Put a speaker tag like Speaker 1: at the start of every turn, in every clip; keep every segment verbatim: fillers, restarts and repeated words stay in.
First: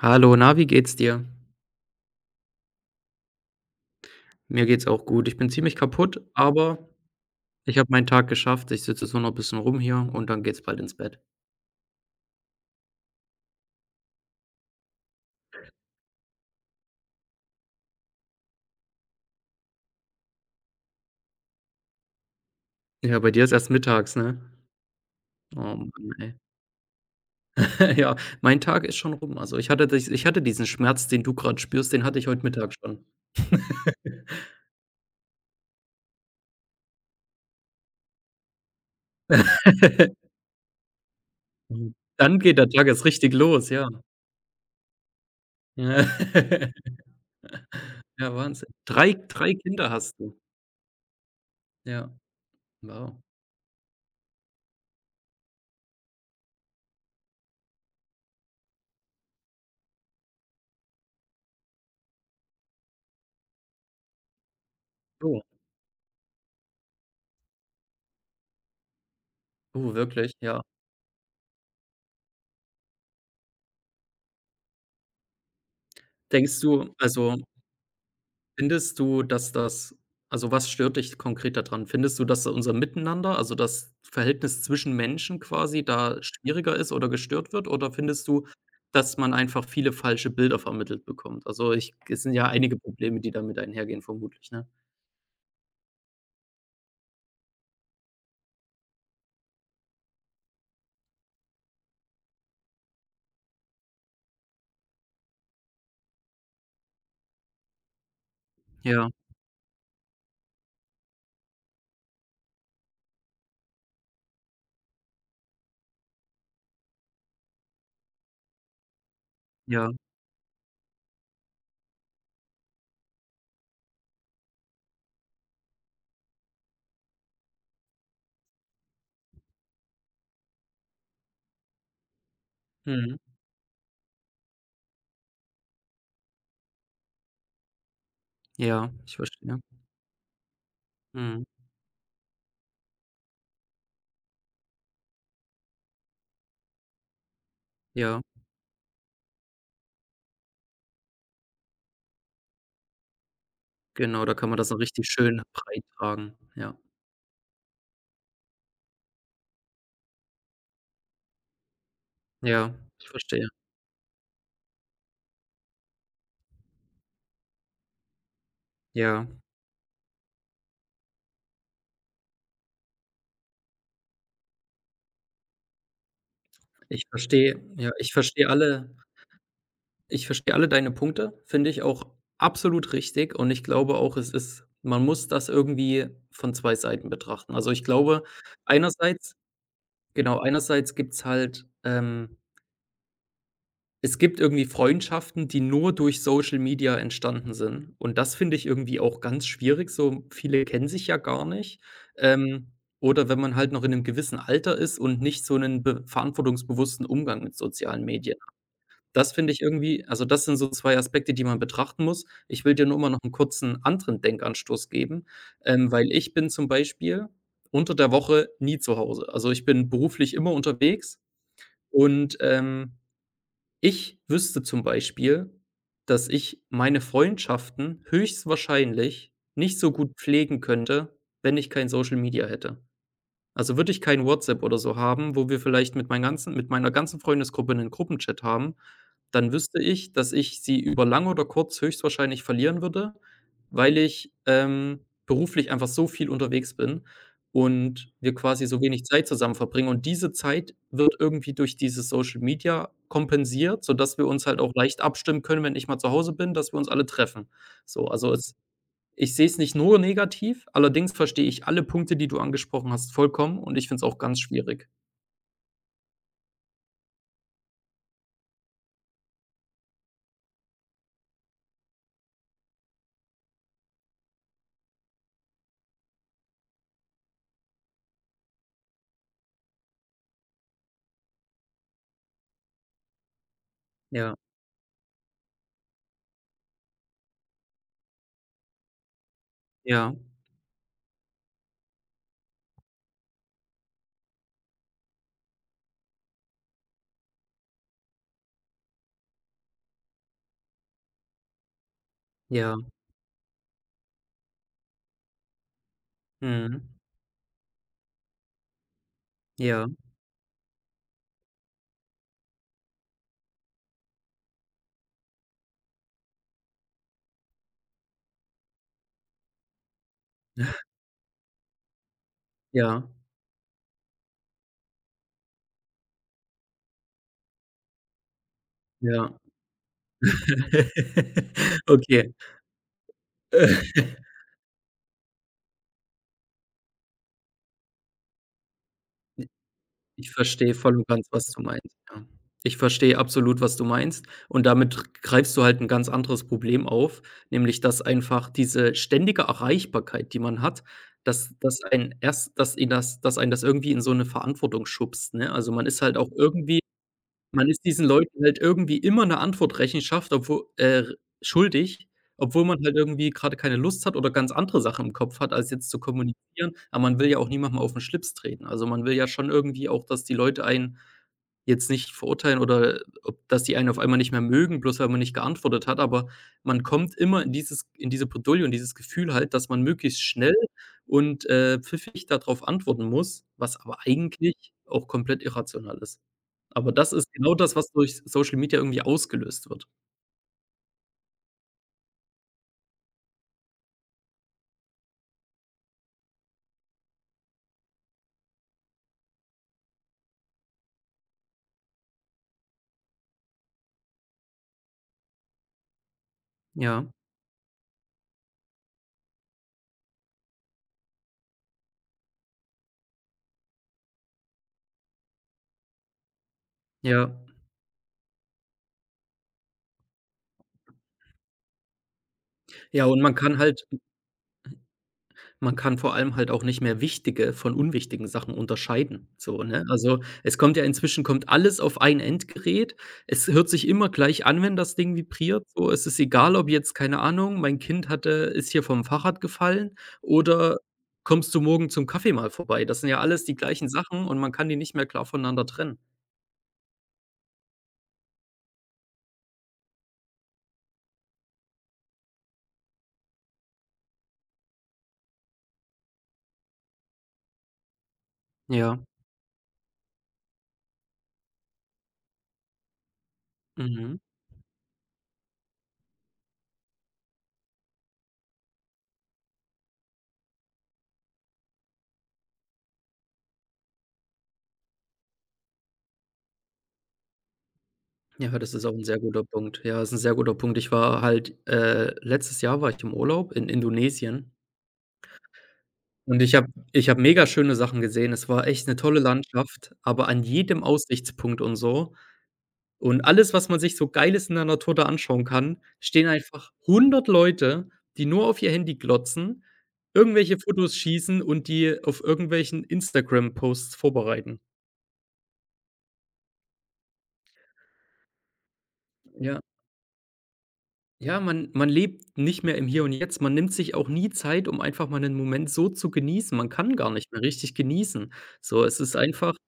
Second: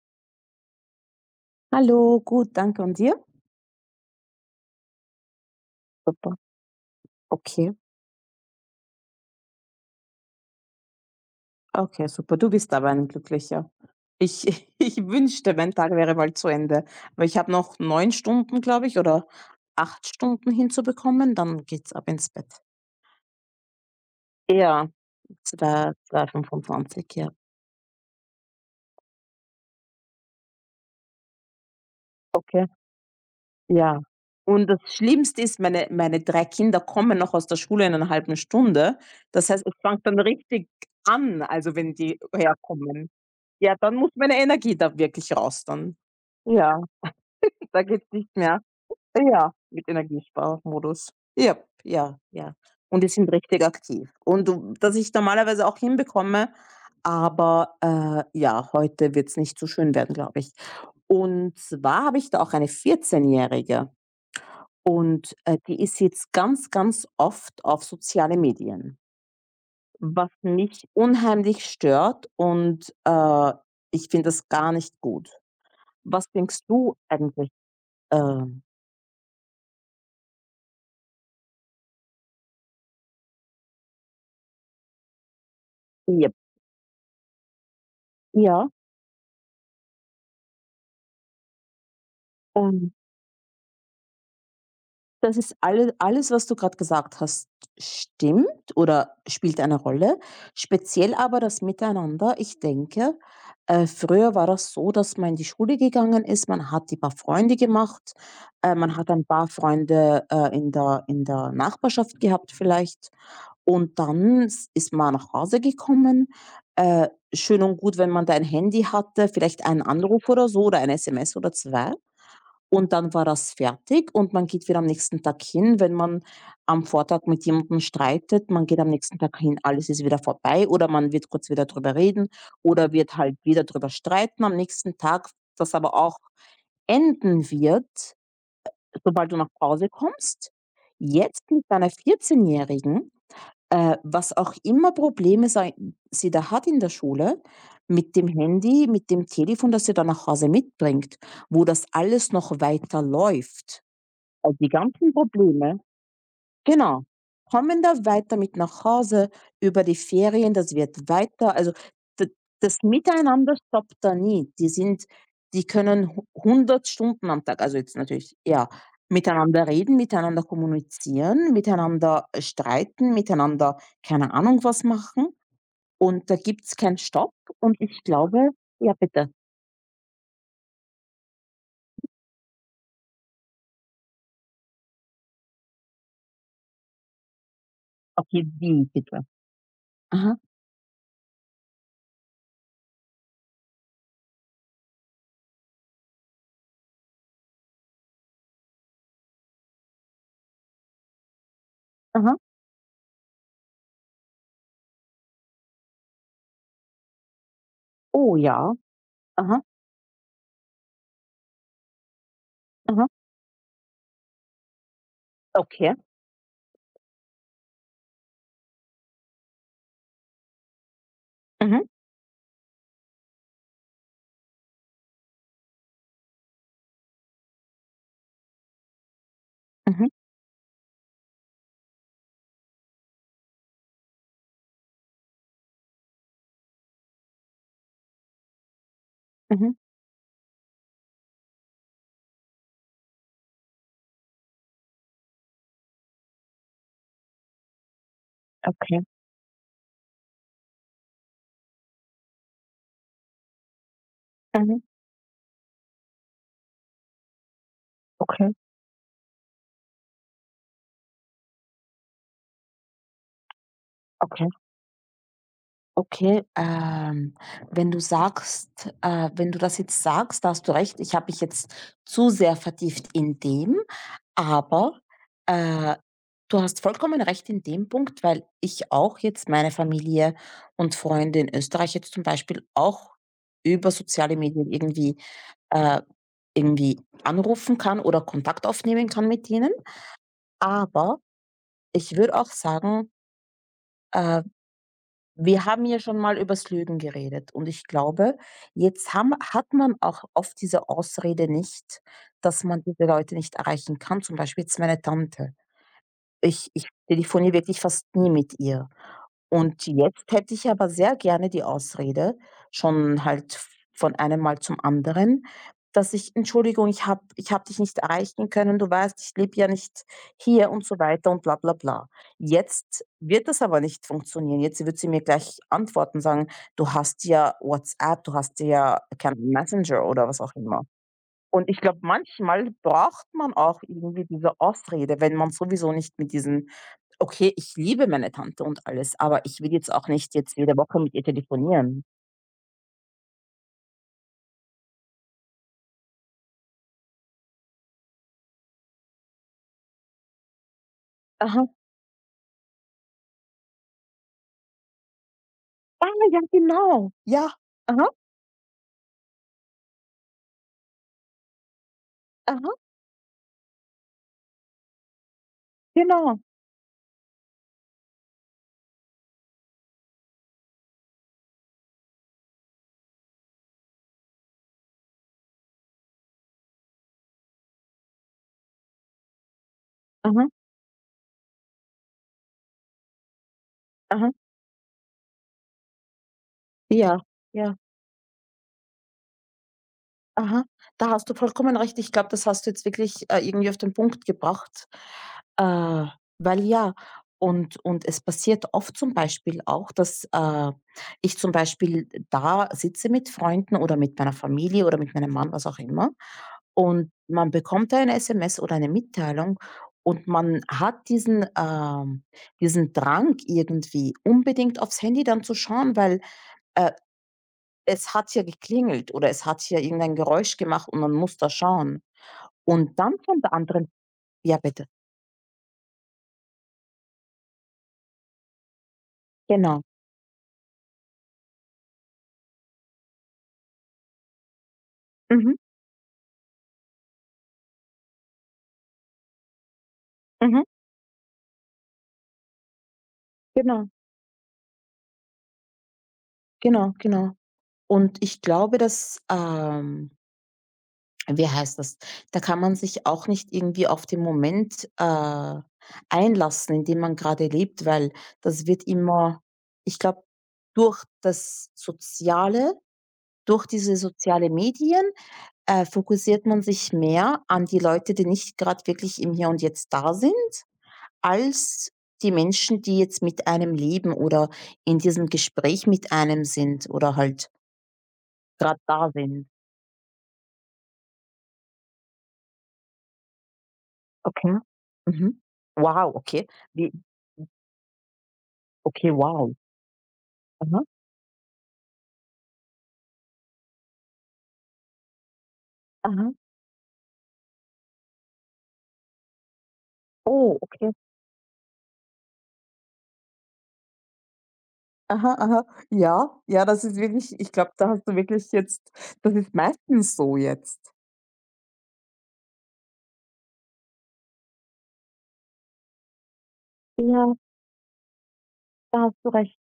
Speaker 1: Hallo, na, wie geht's dir?
Speaker 2: Hallo, gut, danke und dir?
Speaker 1: Mir geht's auch gut. Ich bin ziemlich kaputt,
Speaker 2: Super.
Speaker 1: aber
Speaker 2: Okay,
Speaker 1: ich habe meinen Tag geschafft. Ich sitze jetzt nur noch ein bisschen rum hier und dann geht's bald ins Bett.
Speaker 2: okay, super. Du bist aber ein Glücklicher. Ich ich wünschte, mein Tag wäre bald zu Ende, aber ich habe noch neun Stunden, glaube ich, oder acht Stunden hinzubekommen, dann geht's ab ins Bett.
Speaker 1: Ja, bei dir ist erst mittags, ne?
Speaker 2: Ja,
Speaker 1: Oh Mann,
Speaker 2: 2
Speaker 1: ey.
Speaker 2: fünfundzwanzig, ja.
Speaker 1: Ja, mein Tag ist schon rum. Also, ich hatte dich ich hatte diesen Schmerz, den du gerade spürst, den hatte ich heute
Speaker 2: Okay.
Speaker 1: Mittag schon.
Speaker 2: Ja. Und das Schlimmste ist, meine meine drei Kinder kommen noch aus der Schule in einer halben Stunde. Das heißt, es fängt dann richtig an, also wenn die
Speaker 1: Dann geht der Tag erst
Speaker 2: herkommen.
Speaker 1: richtig los,
Speaker 2: Ja,
Speaker 1: ja.
Speaker 2: dann muss meine Energie da wirklich raus dann.
Speaker 1: Ja.
Speaker 2: Ja, da geht's nicht
Speaker 1: Ja,
Speaker 2: mehr.
Speaker 1: Wahnsinn. Drei,
Speaker 2: Ja,
Speaker 1: drei
Speaker 2: mit
Speaker 1: Kinder hast du?
Speaker 2: Energiesparmodus. Ja,
Speaker 1: Ja,
Speaker 2: ja, ja. Und die
Speaker 1: wow.
Speaker 2: sind richtig aktiv. Und du dass ich normalerweise auch hinbekomme, aber, äh, ja, heute wird's nicht so schön werden, glaube ich. Und zwar habe ich da auch eine vierzehn-Jährige und,
Speaker 1: Oh,
Speaker 2: äh, die ist jetzt ganz, ganz oft auf soziale Medien,
Speaker 1: oh,
Speaker 2: was
Speaker 1: wirklich? Ja.
Speaker 2: mich unheimlich stört und, äh, ich finde das gar nicht gut. Was
Speaker 1: Denkst
Speaker 2: denkst
Speaker 1: du
Speaker 2: du
Speaker 1: also
Speaker 2: eigentlich? ähm,
Speaker 1: Findest du, dass das Also, was stört dich konkret daran? Findest du, dass unser Miteinander, also das Verhältnis zwischen Menschen quasi da
Speaker 2: ja.
Speaker 1: schwieriger ist oder gestört wird? Oder findest du,
Speaker 2: Ja,
Speaker 1: dass man einfach viele falsche Bilder vermittelt bekommt? Also, ich es sind ja einige
Speaker 2: ähm,
Speaker 1: Probleme, die damit einhergehen vermutlich, ne?
Speaker 2: das ist alle alles, was du gerade gesagt hast, stimmt oder spielt eine Rolle. Speziell aber das Miteinander. Ich denke, äh, früher war das so, dass man in die Schule gegangen ist, man hat die paar Freunde gemacht, äh, man
Speaker 1: Ja,
Speaker 2: hat ein paar Freunde, äh, in der in der Nachbarschaft gehabt vielleicht, und dann s ist man nach Hause gekommen. Äh, schön und gut, wenn man da ein Handy hatte, vielleicht einen
Speaker 1: ja,
Speaker 2: Anruf oder so oder ein S M S oder zwei. Und dann war das fertig und man geht wieder am nächsten Tag hin. Wenn man am Vortag mit jemandem streitet, man geht am nächsten Tag hin, alles ist wieder vorbei oder man wird kurz wieder drüber reden oder wird
Speaker 1: mhm,
Speaker 2: halt wieder drüber streiten am nächsten Tag, das aber auch enden wird,
Speaker 1: ja, ich
Speaker 2: sobald du nach
Speaker 1: verstehe.
Speaker 2: Hause kommst. Jetzt
Speaker 1: Mhm,
Speaker 2: mit deiner vierzehn- Jährigen, äh, was auch immer Probleme sei sie da hat in der Schule, mit
Speaker 1: ja,
Speaker 2: dem Handy, mit dem Telefon, das sie dann nach Hause mitbringt, wo das alles noch weiter läuft.
Speaker 1: genau, da kann man
Speaker 2: Also,
Speaker 1: das
Speaker 2: die
Speaker 1: so richtig
Speaker 2: ganzen
Speaker 1: schön
Speaker 2: Probleme,
Speaker 1: breit tragen. Ja,
Speaker 2: genau, kommen da weiter mit nach Hause, über die Ferien, das wird weiter, also, d
Speaker 1: ja,
Speaker 2: das
Speaker 1: ich verstehe.
Speaker 2: Miteinander stoppt da nie. Die sind die können hu hundert Stunden am Tag, also, jetzt natürlich eher
Speaker 1: Ja,
Speaker 2: miteinander reden, miteinander kommunizieren, miteinander äh, streiten, miteinander keine Ahnung was machen, und da gibt's keinen
Speaker 1: ich
Speaker 2: Stopp,
Speaker 1: verstehe
Speaker 2: und
Speaker 1: ja,
Speaker 2: ich
Speaker 1: ich verstehe
Speaker 2: glaube.
Speaker 1: alle
Speaker 2: Ja, bitte.
Speaker 1: Ich verstehe alle deine Punkte, finde ich auch absolut richtig und ich glaube auch, es ist man muss das irgendwie von zwei Seiten betrachten. Also, ich glaube,
Speaker 2: Okay, wie bitte?
Speaker 1: einerseits
Speaker 2: Aha,
Speaker 1: genau, einerseits gibt's halt ähm, es gibt irgendwie Freundschaften, die nur durch Social Media entstanden sind, und das finde ich irgendwie auch ganz schwierig, so viele kennen sich ja gar nicht.
Speaker 2: aha.
Speaker 1: Ähm, oder wenn man halt noch in 'nem gewissen Alter ist und nicht so 'nen be verantwortungsbewussten Umgang mit sozialen
Speaker 2: Oh
Speaker 1: Medien,
Speaker 2: ja.
Speaker 1: das finde ich
Speaker 2: Aha,
Speaker 1: irgendwie also, das sind so zwei Aspekte, die man betrachten muss. Ich will dir nur
Speaker 2: aha.
Speaker 1: mal noch einen kurzen anderen Denkanstoß geben, ähm,
Speaker 2: Okay.
Speaker 1: weil ich bin zum Beispiel unter der Woche nie zu Hause. Also, ich bin beruflich immer unterwegs,
Speaker 2: Mhm,
Speaker 1: und, ähm, ich wüsste zum Beispiel, dass ich meine Freundschaften höchstwahrscheinlich nicht so
Speaker 2: mhm,
Speaker 1: gut pflegen könnte, wenn ich kein Social Media hätte. Also würde ich kein WhatsApp oder so haben, wo wir vielleicht mit meinen ganzen mit meiner ganzen Freundesgruppe einen Gruppenchat haben, dann
Speaker 2: mhm.
Speaker 1: wüsste ich, dass ich sie über lang oder kurz höchstwahrscheinlich verlieren würde, weil ich, ähm, beruflich einfach so viel unterwegs bin und wir quasi so
Speaker 2: Okay.
Speaker 1: wenig Zeit zusammen verbringen. Und diese Zeit wird irgendwie durch dieses Social Media kompensiert, sodass wir uns halt auch
Speaker 2: Mhm.
Speaker 1: leicht abstimmen können, wenn ich mal zu Hause bin, dass wir uns alle treffen. So, also
Speaker 2: Okay,
Speaker 1: es ich sehe es nicht nur negativ, allerdings verstehe ich alle Punkte, die du angesprochen hast, vollkommen, und ich finde es auch ganz
Speaker 2: okay,
Speaker 1: schwierig.
Speaker 2: okay. Ähm, wenn du sagst äh, wenn du das jetzt sagst, da hast du recht, ich habe mich jetzt zu sehr vertieft in dem, aber, äh, du hast vollkommen recht in dem Punkt, weil ich auch jetzt meine Familie und Freunde in Österreich jetzt zum Beispiel auch über
Speaker 1: Ja,
Speaker 2: soziale Medien irgendwie äh, irgendwie anrufen kann oder Kontakt aufnehmen kann mit ihnen.
Speaker 1: ja,
Speaker 2: Aber ich würde auch sagen, äh wir haben ja schon mal übers Lügen geredet und ich glaube, jetzt haben hat man auch oft diese Ausrede nicht, dass
Speaker 1: ja,
Speaker 2: man diese Leute nicht erreichen kann, zum Beispiel jetzt meine Tante. Ich
Speaker 1: mhm,
Speaker 2: ich telefoniere wirklich fast nie mit ihr. Und
Speaker 1: ja,
Speaker 2: jetzt hätte ich aber sehr gerne die Ausrede, schon halt v von einem Mal zum anderen, dass ich: „Entschuldigung, ich habe ich habe dich nicht erreichen können. Du weißt, ich lebe ja nicht hier" und so weiter und bla bla bla.
Speaker 1: ja,
Speaker 2: Jetzt wird das aber nicht funktionieren. Jetzt wird sie mir gleich antworten, sagen: „Du hast ja WhatsApp, du hast ja,
Speaker 1: ja.
Speaker 2: keine Messenger" oder was auch immer. Und ich glaube,
Speaker 1: Okay.
Speaker 2: manchmal braucht man auch irgendwie diese Ausrede, wenn man sowieso nicht mit diesen. Okay, ich liebe meine Tante und alles, aber ich will jetzt auch
Speaker 1: Ich
Speaker 2: nicht jetzt
Speaker 1: verstehe
Speaker 2: jede
Speaker 1: voll
Speaker 2: Woche
Speaker 1: und
Speaker 2: mit ihr
Speaker 1: ganz, was du meinst,
Speaker 2: telefonieren.
Speaker 1: ja. Ich verstehe absolut, was du meinst, und damit r greifst du halt ein ganz anderes Problem auf, nämlich dass einfach diese ständige Erreichbarkeit, die man hat, dass
Speaker 2: Aha.
Speaker 1: dass ein erst dass ihn das dass einen das irgendwie in so eine Verantwortung schubst, ne? Also, man ist
Speaker 2: Ah,
Speaker 1: halt auch
Speaker 2: ja,
Speaker 1: irgendwie
Speaker 2: genau. Ja.
Speaker 1: Man ist diesen
Speaker 2: Aha,
Speaker 1: Leuten halt irgendwie immer 'ne Antwort Rechenschaft, obwu äh, schuldig, obwohl
Speaker 2: aha,
Speaker 1: man halt irgendwie grade keine Lust hat oder ganz andere Sachen im Kopf hat, als jetzt zu
Speaker 2: genau.
Speaker 1: kommunizieren. Aber man will ja auch niemandem auf 'n Schlips treten. Also, man will ja schon irgendwie auch, dass die Leute einen jetzt nicht verurteilen oder äh, ob dass die einen auf einmal nicht mehr mögen, bloß weil man nicht geantwortet hat. Aber man kommt immer in dieses in diese Bredouille und dieses Gefühl halt, dass man möglichst
Speaker 2: Aha,
Speaker 1: schnell und, äh, pfiffig da drauf antworten muss, was aber
Speaker 2: aha.
Speaker 1: eigentlich auch komplett irrational ist. Aber das
Speaker 2: Ja,
Speaker 1: ist genau das,
Speaker 2: ja.
Speaker 1: was durch Social Media irgendwie ausgelöst wird.
Speaker 2: Aha, da hast du vollkommen recht. Ich glaube, das hast du jetzt wirklich, äh, irgendwie auf den Punkt gebracht. Äh, Weil, ja, und und es passiert oft zum Beispiel auch, dass, äh, ich zum Beispiel da sitze mit Freunden oder mit meiner Familie oder mit meinem Mann, was auch immer,
Speaker 1: Ja,
Speaker 2: und man bekommt eine S M S oder eine Mitteilung, und man hat diesen, ähm diesen Drang, irgendwie unbedingt aufs Handy dann zu schauen, weil, äh
Speaker 1: ja.
Speaker 2: es hat hier geklingelt oder es hat hier irgendein Geräusch gemacht und man muss da schauen. Und
Speaker 1: Ja,
Speaker 2: dann
Speaker 1: und man
Speaker 2: von der
Speaker 1: kann halt
Speaker 2: anderen. Ja, bitte.
Speaker 1: man kann vor allem halt auch nicht mehr wichtige von unwichtigen Sachen unterscheiden, so,
Speaker 2: Genau.
Speaker 1: ne? Also, es kommt ja inzwischen kommt alles auf ein Endgerät. Es hört sich immer gleich an, wenn das Ding
Speaker 2: Mhm,
Speaker 1: vibriert, so. Es ist egal, ob jetzt, keine Ahnung, mein Kind hatte ist hier vom Fahrrad gefallen
Speaker 2: mhm,
Speaker 1: oder kommst du morgen zum Kaffee mal vorbei. Das sind ja alles die gleichen
Speaker 2: genau,
Speaker 1: Sachen und man kann die nicht mehr klar voneinander trennen.
Speaker 2: genau, genau. Und ich glaube, dass, ähm wie heißt das? Da kann man sich auch nicht irgendwie auf den Moment, äh, einlassen, in dem man gerade lebt, weil das wird
Speaker 1: Ja,
Speaker 2: immer, ich glaube, durch das Soziale, durch diese
Speaker 1: mhm.
Speaker 2: sozialen Medien. Äh, fokussiert man sich mehr an die Leute, die nicht gerade wirklich im Hier und Jetzt da sind, als die Menschen, die jetzt mit einem leben oder in diesem Gespräch mit einem sind oder halt
Speaker 1: Ja, das
Speaker 2: gerade
Speaker 1: ist auch 'n
Speaker 2: da
Speaker 1: sehr guter
Speaker 2: sind?
Speaker 1: Punkt. Ja, ist 'n sehr guter Punkt. Ich war halt äh, Letztes Jahr war ich im Urlaub in
Speaker 2: Okay.
Speaker 1: Indonesien
Speaker 2: Mhm. Wow,
Speaker 1: und
Speaker 2: okay.
Speaker 1: ich habe
Speaker 2: Wie
Speaker 1: ich habe mega schöne Sachen gesehen. Es war echt 'ne
Speaker 2: Okay,
Speaker 1: tolle
Speaker 2: wow.
Speaker 1: Landschaft, aber an
Speaker 2: Aha,
Speaker 1: jedem Aussichtspunkt und so und alles, was man sich so Geiles in der Natur da anschauen kann, stehen
Speaker 2: aha.
Speaker 1: einfach hundert Leute, die nur auf ihr Handy glotzen, irgendwelche
Speaker 2: Oh, okay.
Speaker 1: Fotos schießen und die auf irgendwelchen Instagram-Posts vorbereiten.
Speaker 2: Aha, aha. Ja, ja, das ist wirklich, ich glaube, da hast du wirklich jetzt, das ist
Speaker 1: Ja.
Speaker 2: meistens so jetzt.
Speaker 1: Ja, man man lebt nicht mehr im Hier und Jetzt. Man nimmt sich auch nie Zeit, um einfach mal einen Moment so zu genießen. Man kann gar nicht
Speaker 2: Ja,
Speaker 1: mehr richtig genießen. So, es
Speaker 2: da
Speaker 1: ist
Speaker 2: hast du
Speaker 1: einfach
Speaker 2: recht.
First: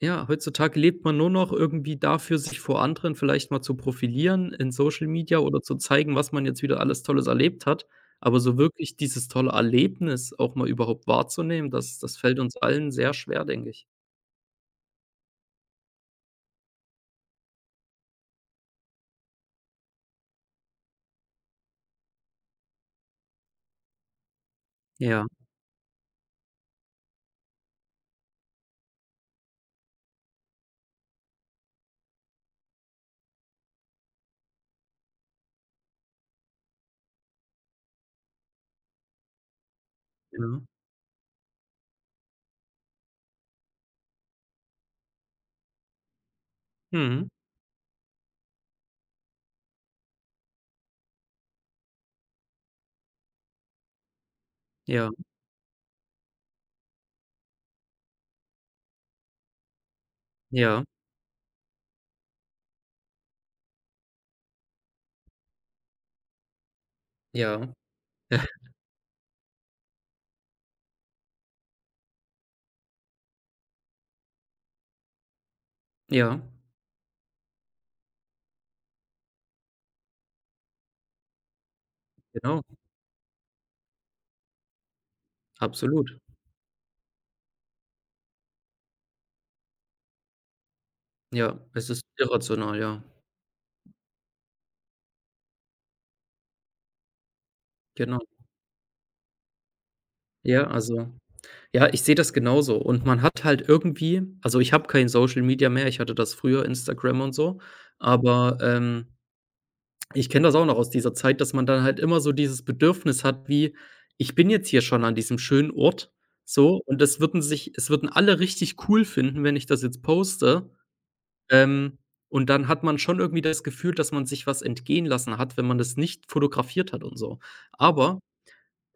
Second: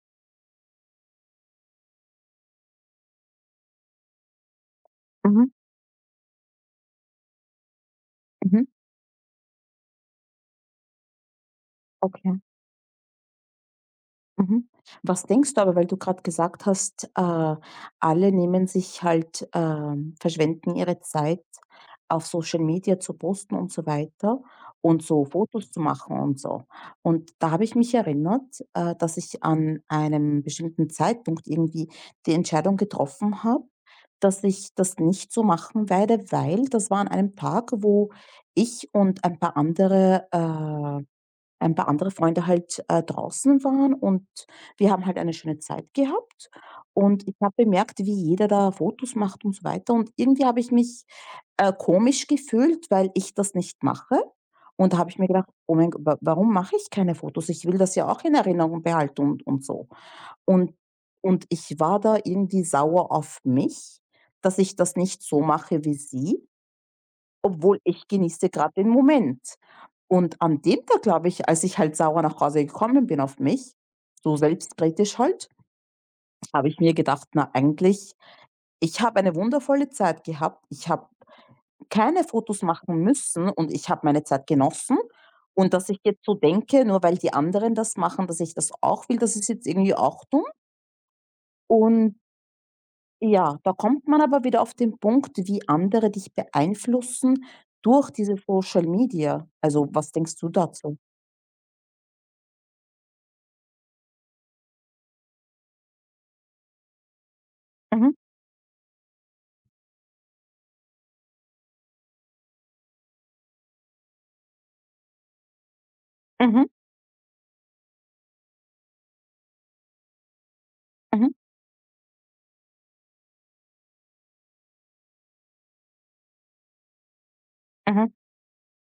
Speaker 1: ja, heutzutage lebt man nur noch irgendwie dafür, sich vor anderen vielleicht mal zu profilieren in Social Media
Speaker 2: Mhm,
Speaker 1: oder zu zeigen, was man jetzt wieder alles Tolles erlebt hat. Aber so
Speaker 2: mhm.
Speaker 1: wirklich dieses tolle Erlebnis auch mal überhaupt wahrzunehmen, das das
Speaker 2: Okay.
Speaker 1: fällt uns allen sehr schwer, denke ich.
Speaker 2: Mhm. Was denkst du aber, weil du gerade gesagt hast, äh, alle nehmen sich halt, ähm, verschwenden ihre Zeit auf Social Media zu posten und so weiter und so
Speaker 1: Ja,
Speaker 2: Fotos zu machen und so. Und da habe ich mich erinnert, äh, dass ich an einem bestimmten Zeitpunkt irgendwie die Entscheidung getroffen habe, dass ich das nicht so machen werde, weil das war an einem Tag, wo ich und ein paar andere,
Speaker 1: ja.
Speaker 2: äh ein paar andere Freunde halt, äh, draußen waren und wir haben halt eine schöne Zeit gehabt.
Speaker 1: Mhm.
Speaker 2: Und ich habe bemerkt, wie jeder da Fotos macht und so weiter. Und irgendwie habe ich mich, äh, komisch gefühlt, weil ich das nicht mache. Und da
Speaker 1: Ja,
Speaker 2: habe ich mir gedacht: „Oh mein Go wa Warum mache ich keine Fotos? Ich will das ja auch in Erinnerung behalten, und und so." Und
Speaker 1: ja,
Speaker 2: und ich war da irgendwie sauer auf mich, dass ich das nicht so mache wie sie.
Speaker 1: ja.
Speaker 2: Obwohl ich genieße gerade den Moment. Und an dem Tag, glaube ich, als ich halt sauer nach Hause gekommen bin auf mich, so selbstkritisch halt,
Speaker 1: Ja,
Speaker 2: habe ich mir gedacht: „Na, eigentlich, ich habe eine wundervolle Zeit gehabt. Ich habe keine
Speaker 1: genau,
Speaker 2: Fotos machen müssen und ich habe meine Zeit genossen. Und dass ich
Speaker 1: absolut.
Speaker 2: jetzt so denke, nur weil die anderen das machen, dass ich das auch will, das ist jetzt irgendwie auch dumm."
Speaker 1: Ja, es ist
Speaker 2: Und,
Speaker 1: irrational, ja.
Speaker 2: ja, da kommt man aber wieder auf den Punkt, wie andere dich beeinflussen durch
Speaker 1: Genau.
Speaker 2: diese Social Media. Also, was denkst du
Speaker 1: Ja,
Speaker 2: dazu?
Speaker 1: also ja, ich sehe das genauso, und man hat halt irgendwie also, ich habe kein Social Media mehr, ich hatte das früher, Instagram und so,
Speaker 2: Mhm,
Speaker 1: aber, ähm, ich kenne das auch noch aus dieser Zeit, dass man dann halt immer so dieses Bedürfnis hat wie: „Ich bin jetzt hier schon an diesem schönen Ort,
Speaker 2: mhm,
Speaker 1: so, und es würden sich es würden alle richtig cool finden, wenn ich das jetzt poste.“
Speaker 2: mhm,
Speaker 1: Ähm, und dann hat man schon irgendwie das Gefühl, dass man sich was entgehen lassen hat, wenn man das nicht fotografiert hat und so.
Speaker 2: mhm.
Speaker 1: Aber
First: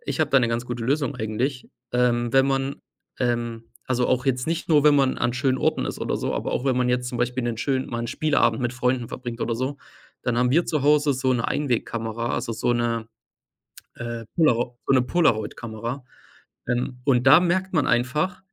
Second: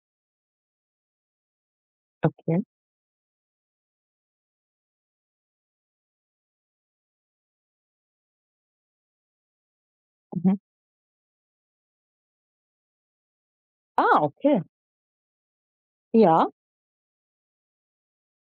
Speaker 1: ich habe da 'ne ganz gute Lösung eigentlich. Ähm, wenn
Speaker 2: Okay.
Speaker 1: man, ähm also auch jetzt nicht nur, wenn man an schönen Orten ist oder so, aber auch wenn man jetzt zum Beispiel 'nen schönen mal 'n Spieleabend mit Freunden verbringt oder so, dann haben
Speaker 2: Mhm.
Speaker 1: wir zu Hause so 'ne Einwegkamera, also so 'ne,
Speaker 2: Ah,
Speaker 1: äh,
Speaker 2: okay.
Speaker 1: Polaro so 'ne Polaroid-Kamera.
Speaker 2: Ja,
Speaker 1: Ähm, und da merkt man einfach,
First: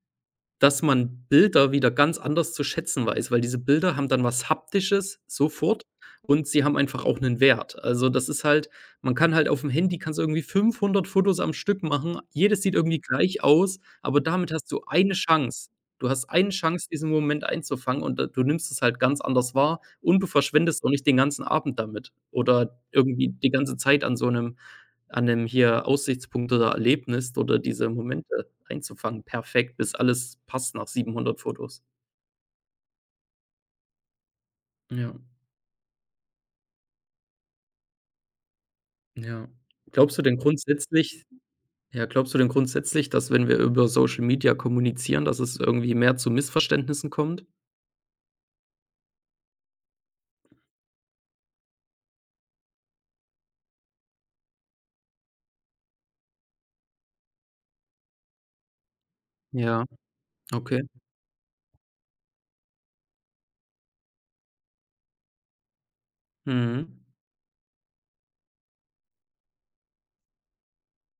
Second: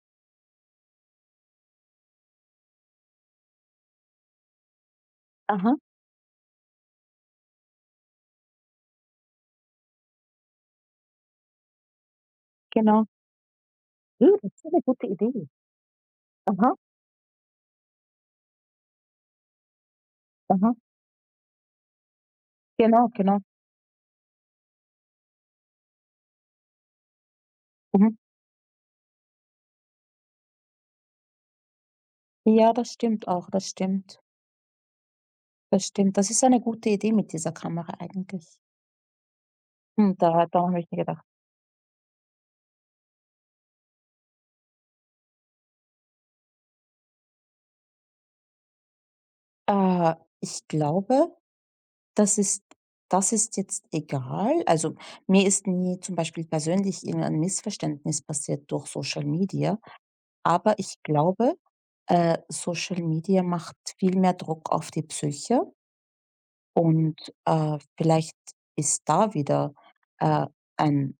Speaker 1: dass man Bilder wieder ganz anders zu schätzen weiß, weil diese Bilder haben dann was Haptisches
Speaker 2: aha,
Speaker 1: sofort und sie haben einfach auch 'nen Wert. Also, das ist halt man kann halt auf'm Handy kannst du irgendwie fünfhundert Fotos am Stück machen. Jedes sieht irgendwie
Speaker 2: genau.
Speaker 1: gleich aus, aber
Speaker 2: Ja,
Speaker 1: damit
Speaker 2: das ist
Speaker 1: hast du
Speaker 2: eine gute
Speaker 1: eine
Speaker 2: Idee.
Speaker 1: Chance. Du hast eine
Speaker 2: Aha,
Speaker 1: Chance, diesen Moment einzufangen, und da du nimmst es halt ganz anders wahr, und du
Speaker 2: aha,
Speaker 1: verschwendest auch nicht den ganzen Abend damit oder
Speaker 2: genau,
Speaker 1: irgendwie
Speaker 2: genau.
Speaker 1: die ganze Zeit an so 'nem an 'nem hier Aussichtspunkt oder Erlebnis oder diese
Speaker 2: Mhm.
Speaker 1: Momente einzufangen. Perfekt, bis alles passt nach siebenhundert Fotos.
Speaker 2: Ja, das stimmt auch, das stimmt.
Speaker 1: Ja,
Speaker 2: Das stimmt. Das ist eine gute Idee mit dieser Kamera eigentlich.
Speaker 1: ja.
Speaker 2: Hm,
Speaker 1: Glaubst du denn
Speaker 2: da daran habe ich mir gedacht.
Speaker 1: grundsätzlich Ja, glaubst du denn grundsätzlich, dass, wenn wir über Social Media kommunizieren, dass es irgendwie mehr zu Missverständnissen kommt?
Speaker 2: Äh, Ich glaube, Das ist das ist jetzt egal. Also, mir ist nie zum Beispiel persönlich irgendein Missverständnis passiert durch Social Media,
Speaker 1: Ja,
Speaker 2: aber
Speaker 1: okay.
Speaker 2: ich glaube, äh, Social Media macht viel mehr Druck auf die Psyche
Speaker 1: Mhm.
Speaker 2: und, äh, vielleicht ist da wieder, äh, ein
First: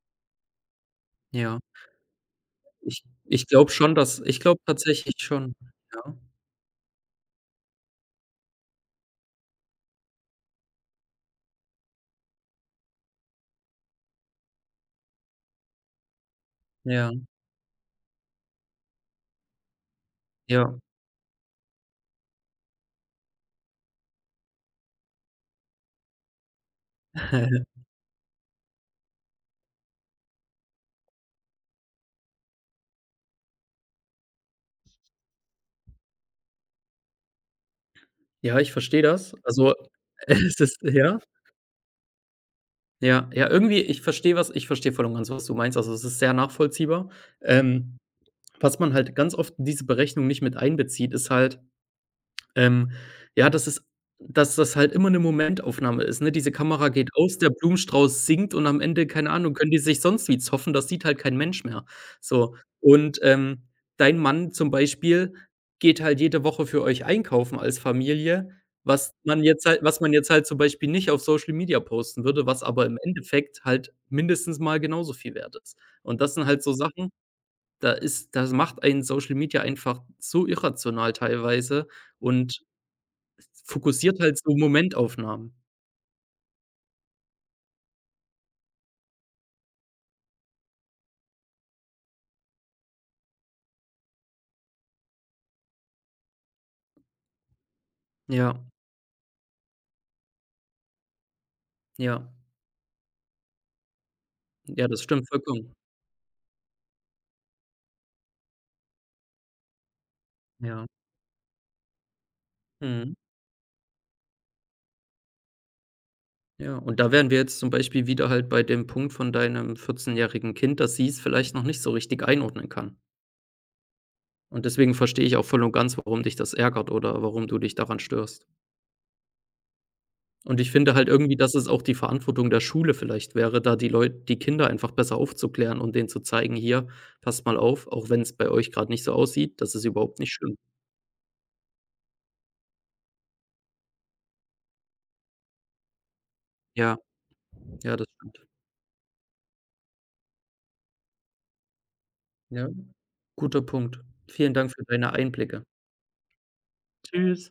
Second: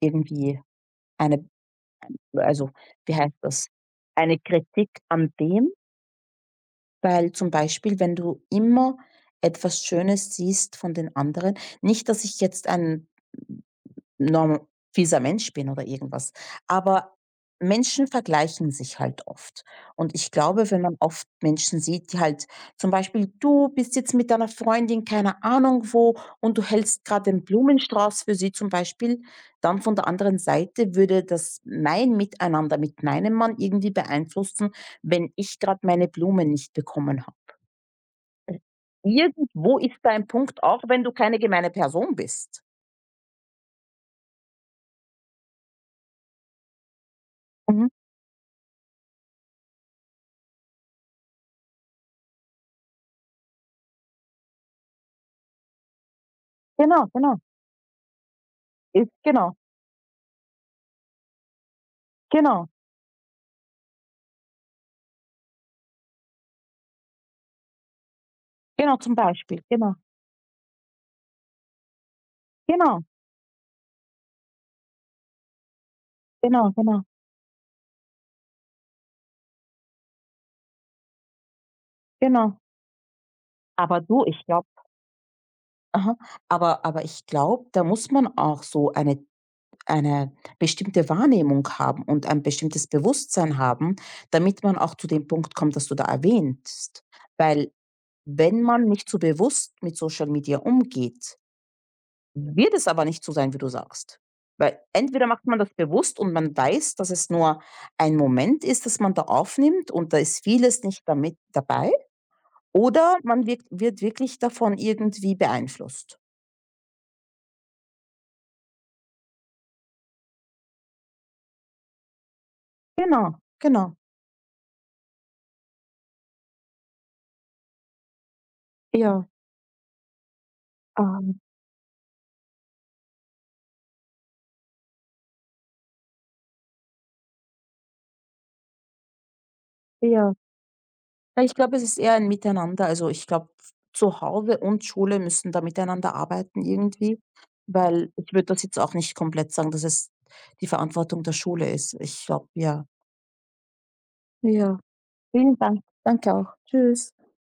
Speaker 2: irgendwie eine,
Speaker 1: Ja.
Speaker 2: also,
Speaker 1: Ich
Speaker 2: wie heißt
Speaker 1: ich
Speaker 2: das,
Speaker 1: glaube schon, dass ich
Speaker 2: eine
Speaker 1: glaube
Speaker 2: Kritik
Speaker 1: tatsächlich
Speaker 2: an
Speaker 1: schon.
Speaker 2: dem,
Speaker 1: Ja,
Speaker 2: weil zum Beispiel, wenn du immer etwas Schönes siehst von den anderen, nicht, dass ich jetzt ein norm fieser Mensch bin oder irgendwas.
Speaker 1: ja,
Speaker 2: Aber Menschen vergleichen sich halt oft. Und ich glaube,
Speaker 1: ja.
Speaker 2: wenn man oft Menschen sieht, die halt, zum Beispiel du bist jetzt mit deiner Freundin, keine Ahnung wo, und du hältst gerade den Blumenstrauß für sie zum Beispiel, dann von der anderen Seite würde das mein Miteinander mit meinem Mann irgendwie beeinflussen, wenn ich gerade meine Blumen nicht bekommen habe.
Speaker 1: Ja, ich verstehe das. Also,
Speaker 2: Irgendwo ist da ein
Speaker 1: es
Speaker 2: Punkt,
Speaker 1: ist
Speaker 2: auch wenn du
Speaker 1: ja,
Speaker 2: keine gemeine Person bist.
Speaker 1: ja, ja, irgendwie ich verstehe was ich verstehe voll und ganz, was du meinst. Also, es ist sehr nachvollziehbar.
Speaker 2: Mhm.
Speaker 1: Ähm Was man halt ganz oft in diese Berechnung nicht mit einbezieht, ist halt, ähm, ja, dass es dass das halt immer 'ne Momentaufnahme ist, ne? Diese Kamera
Speaker 2: Genau,
Speaker 1: geht aus,
Speaker 2: genau.
Speaker 1: der Blumenstrauß sinkt und am Ende,
Speaker 2: Ist
Speaker 1: keine
Speaker 2: genau,
Speaker 1: Ahnung, können die sich sonst wie zoffen, das sieht halt kein Mensch mehr. So,
Speaker 2: genau.
Speaker 1: und, ähm, dein Mann zum Beispiel geht halt jede Woche für euch einkaufen als Familie,
Speaker 2: Genau,
Speaker 1: was
Speaker 2: zum
Speaker 1: man
Speaker 2: Beispiel.
Speaker 1: jetzt halt
Speaker 2: Genau.
Speaker 1: was man jetzt halt zum Beispiel nicht auf Social Media posten würde, was aber im
Speaker 2: Genau,
Speaker 1: Endeffekt halt mindestens mal genauso viel wert ist. Und das sind halt
Speaker 2: genau,
Speaker 1: so
Speaker 2: genau,
Speaker 1: Sachen. Da ist das macht einen Social Media einfach so irrational teilweise
Speaker 2: genau.
Speaker 1: und
Speaker 2: Aber
Speaker 1: fokussiert
Speaker 2: du,
Speaker 1: halt
Speaker 2: ich
Speaker 1: so
Speaker 2: glaube,
Speaker 1: Momentaufnahmen.
Speaker 2: aha, aber aber ich glaube, da muss man auch so eine eine bestimmte Wahrnehmung haben und ein bestimmtes Bewusstsein haben, damit man auch zu dem Punkt kommt, dass du da erwähntest. Weil wenn
Speaker 1: Ja,
Speaker 2: man nicht so bewusst mit Social Media umgeht,
Speaker 1: ja.
Speaker 2: wird es aber nicht so sein, wie du sagst. Weil
Speaker 1: Ja, das stimmt
Speaker 2: entweder macht man das
Speaker 1: vollkommen.
Speaker 2: bewusst und man weiß, dass es nur ein Moment ist, dass man da aufnimmt und da ist vieles
Speaker 1: Ja.
Speaker 2: nicht damit dabei.
Speaker 1: Mhm.
Speaker 2: Oder man wirkt wird wirklich davon irgendwie beeinflusst.
Speaker 1: Ja, und da wären wir jetzt zum Beispiel wieder halt bei dem Punkt von deinem vierzehnjährigen-jährigen Kind, dass sie es vielleicht noch nicht so richtig einordnen kann.
Speaker 2: Genau, genau.
Speaker 1: Und deswegen verstehe ich auch voll und ganz, warum dich das ärgert oder warum du dich daran störst.
Speaker 2: Ja,
Speaker 1: Und ich finde halt irgendwie,
Speaker 2: ähm,
Speaker 1: dass es auch die Verantwortung der Schule vielleicht wäre, da die Leute, die Kinder einfach besser aufzuklären und denen zu zeigen: „Hier, passt mal auf, auch wenn es bei euch gerade nicht so aussieht, das ist überhaupt nicht
Speaker 2: ja.
Speaker 1: schlimm.“
Speaker 2: Ja, ich glaube, es ist eher ein Miteinander. Also, ich glaube, zu Hause und Schule müssen da miteinander arbeiten
Speaker 1: Ja,
Speaker 2: irgendwie,
Speaker 1: ja, das
Speaker 2: weil ich
Speaker 1: stimmt.
Speaker 2: würde das jetzt auch nicht komplett sagen, dass es die Verantwortung der Schule ist. Ich glaube,
Speaker 1: Ja,
Speaker 2: ja.
Speaker 1: guter Punkt. Vielen Dank
Speaker 2: Ja.
Speaker 1: für deine
Speaker 2: Vielen
Speaker 1: Einblicke.
Speaker 2: Dank. Danke auch. Tschüss.
Speaker 1: Tschüss.